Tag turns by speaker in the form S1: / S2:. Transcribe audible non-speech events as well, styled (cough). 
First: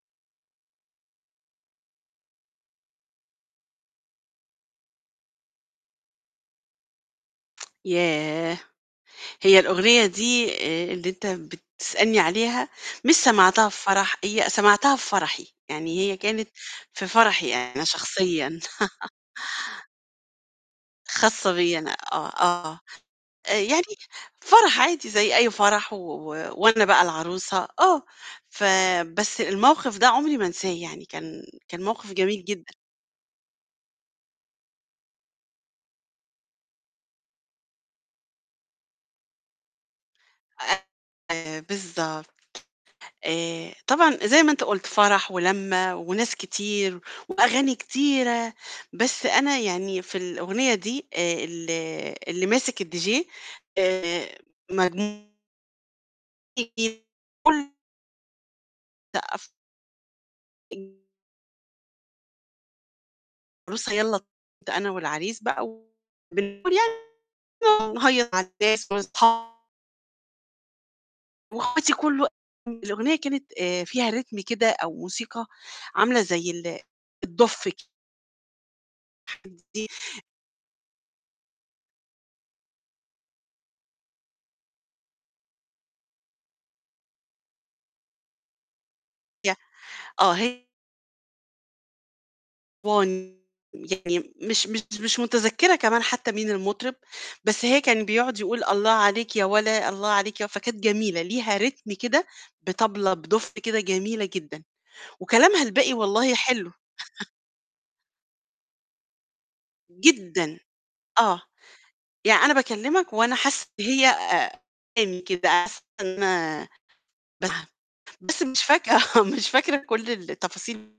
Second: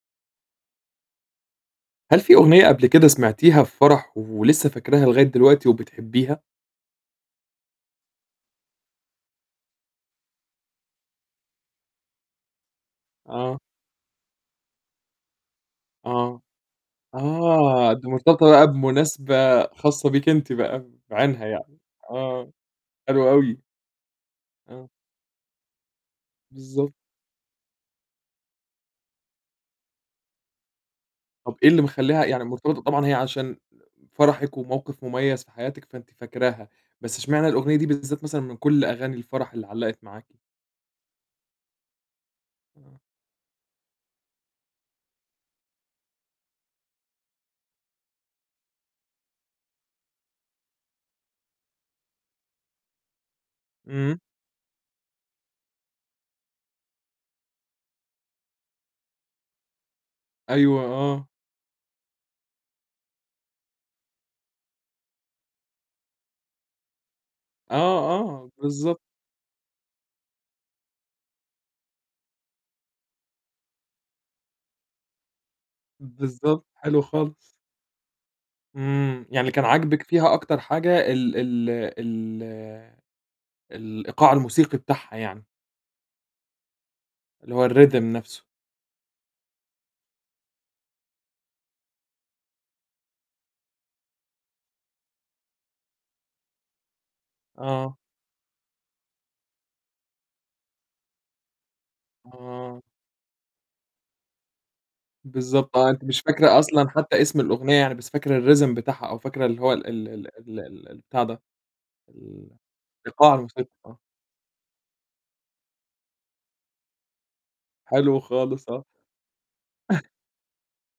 S1: هل في أغنية قبل كده سمعتيها في فرَح ولسّه فاكراها لغاية دلوقتي وبتحبّيها؟
S2: (tsk) ياه! هي الأغنية دي آآ اللي أنت بتسألني عليها مش
S1: آه.
S2: سمعتها في فرَح، هي سمعتها في فرَحي، يعني هي
S1: آه.
S2: كانت في فرَحي أنا
S1: آه، دي مرتبطة
S2: شخصيًا.
S1: بقى
S2: (laughs)
S1: بمناسبة خاصة بيكِ أنتِ بقى بعينها
S2: خاصة
S1: يعني،
S2: بيّا أنا آه،
S1: آه،
S2: آه.
S1: حلو
S2: آآ،
S1: أوي.
S2: يعني فرَح
S1: آه.
S2: عادي زي أي فرَح، و و وأنا
S1: بالضبط.
S2: بقى العروسة، آه، فبس الموقِف ده عمري ما أنساه يعني كان
S1: طَب إيه اللي
S2: كان موقِف
S1: مخلّيها
S2: جميل
S1: يعني
S2: جدًا.
S1: مرتبطة طبعًا هي عشان فرَحك وموقِف مُميّز في حياتِك، فأنتِ فاكراها، بس إشمعنى الأغنية دي بالذات مثلًا من كل أغاني الفرَح اللي علّقت معاكِ.
S2: أيوه بالضبط. آآ طبعًا زي ما أنت قُلت فرَح ولَمّة وناس كتير وأغاني كتيرة، بس أنا يعني في الأغنية دي آآ ال اللي ماسِك الDJ
S1: إمم.
S2: آآ مجن (unintelligible) لأ، أف
S1: أيوه،
S2: (unintelligible)
S1: آه.
S2: (unintelligible) ده أنا والعريس بقى (unintelligible)
S1: آه،
S2: نهيّص مع
S1: آه،
S2: الناس
S1: بالضبط.
S2: وأصحا وأخواتي كل و الأغنية كانت آآ، فيها ريتم كده أو موسيقى عاملة زي
S1: بالضبط، حلو خالص.
S2: الدُف ك
S1: إمم. يعني اللي كان عاجبِك
S2: (unintelligible)
S1: فيها أكتر حاجة ال ال ال الإيقاع الموسيقي بتاعها يعني. اللي هو ال، rhythm نَفْسه.
S2: (unintelligible) آه، هي (unintelligible) يعني مش مش مش مُتذكِّرة كمان حتّى مين المُطرِب، بس هي
S1: آه.
S2: كان بيقعد يقول: "الله عليك يا ولا، الله عليك يا و" فكانت جميلة ليها ريتم كده
S1: آه.
S2: بطبلة بدُف كده جميلة جدًا، وكلامها
S1: بالضبط آه.
S2: الباقي
S1: أنتِ مش
S2: والله
S1: فاكرة
S2: حلو.
S1: أصلًا حتّى
S2: (chuckles)
S1: اسم الأغنية يعني بس فاكرة الrhythm بتاعها أو فاكرة اللي هو ال ال
S2: جدًا.
S1: ال ال البتاع ده
S2: آه. يع أنا باكلِّمك وأنا
S1: إيقاع
S2: حاسّة
S1: الموسيقي
S2: إن
S1: آه.
S2: هي آآ، (unintelligible) كده أحسن آآ، (unintelligible)
S1: حلو
S2: بس مش
S1: خالص، آه.
S2: فاكرة آه، مش فاكرة
S1: (chuckles)
S2: كل التفاصيل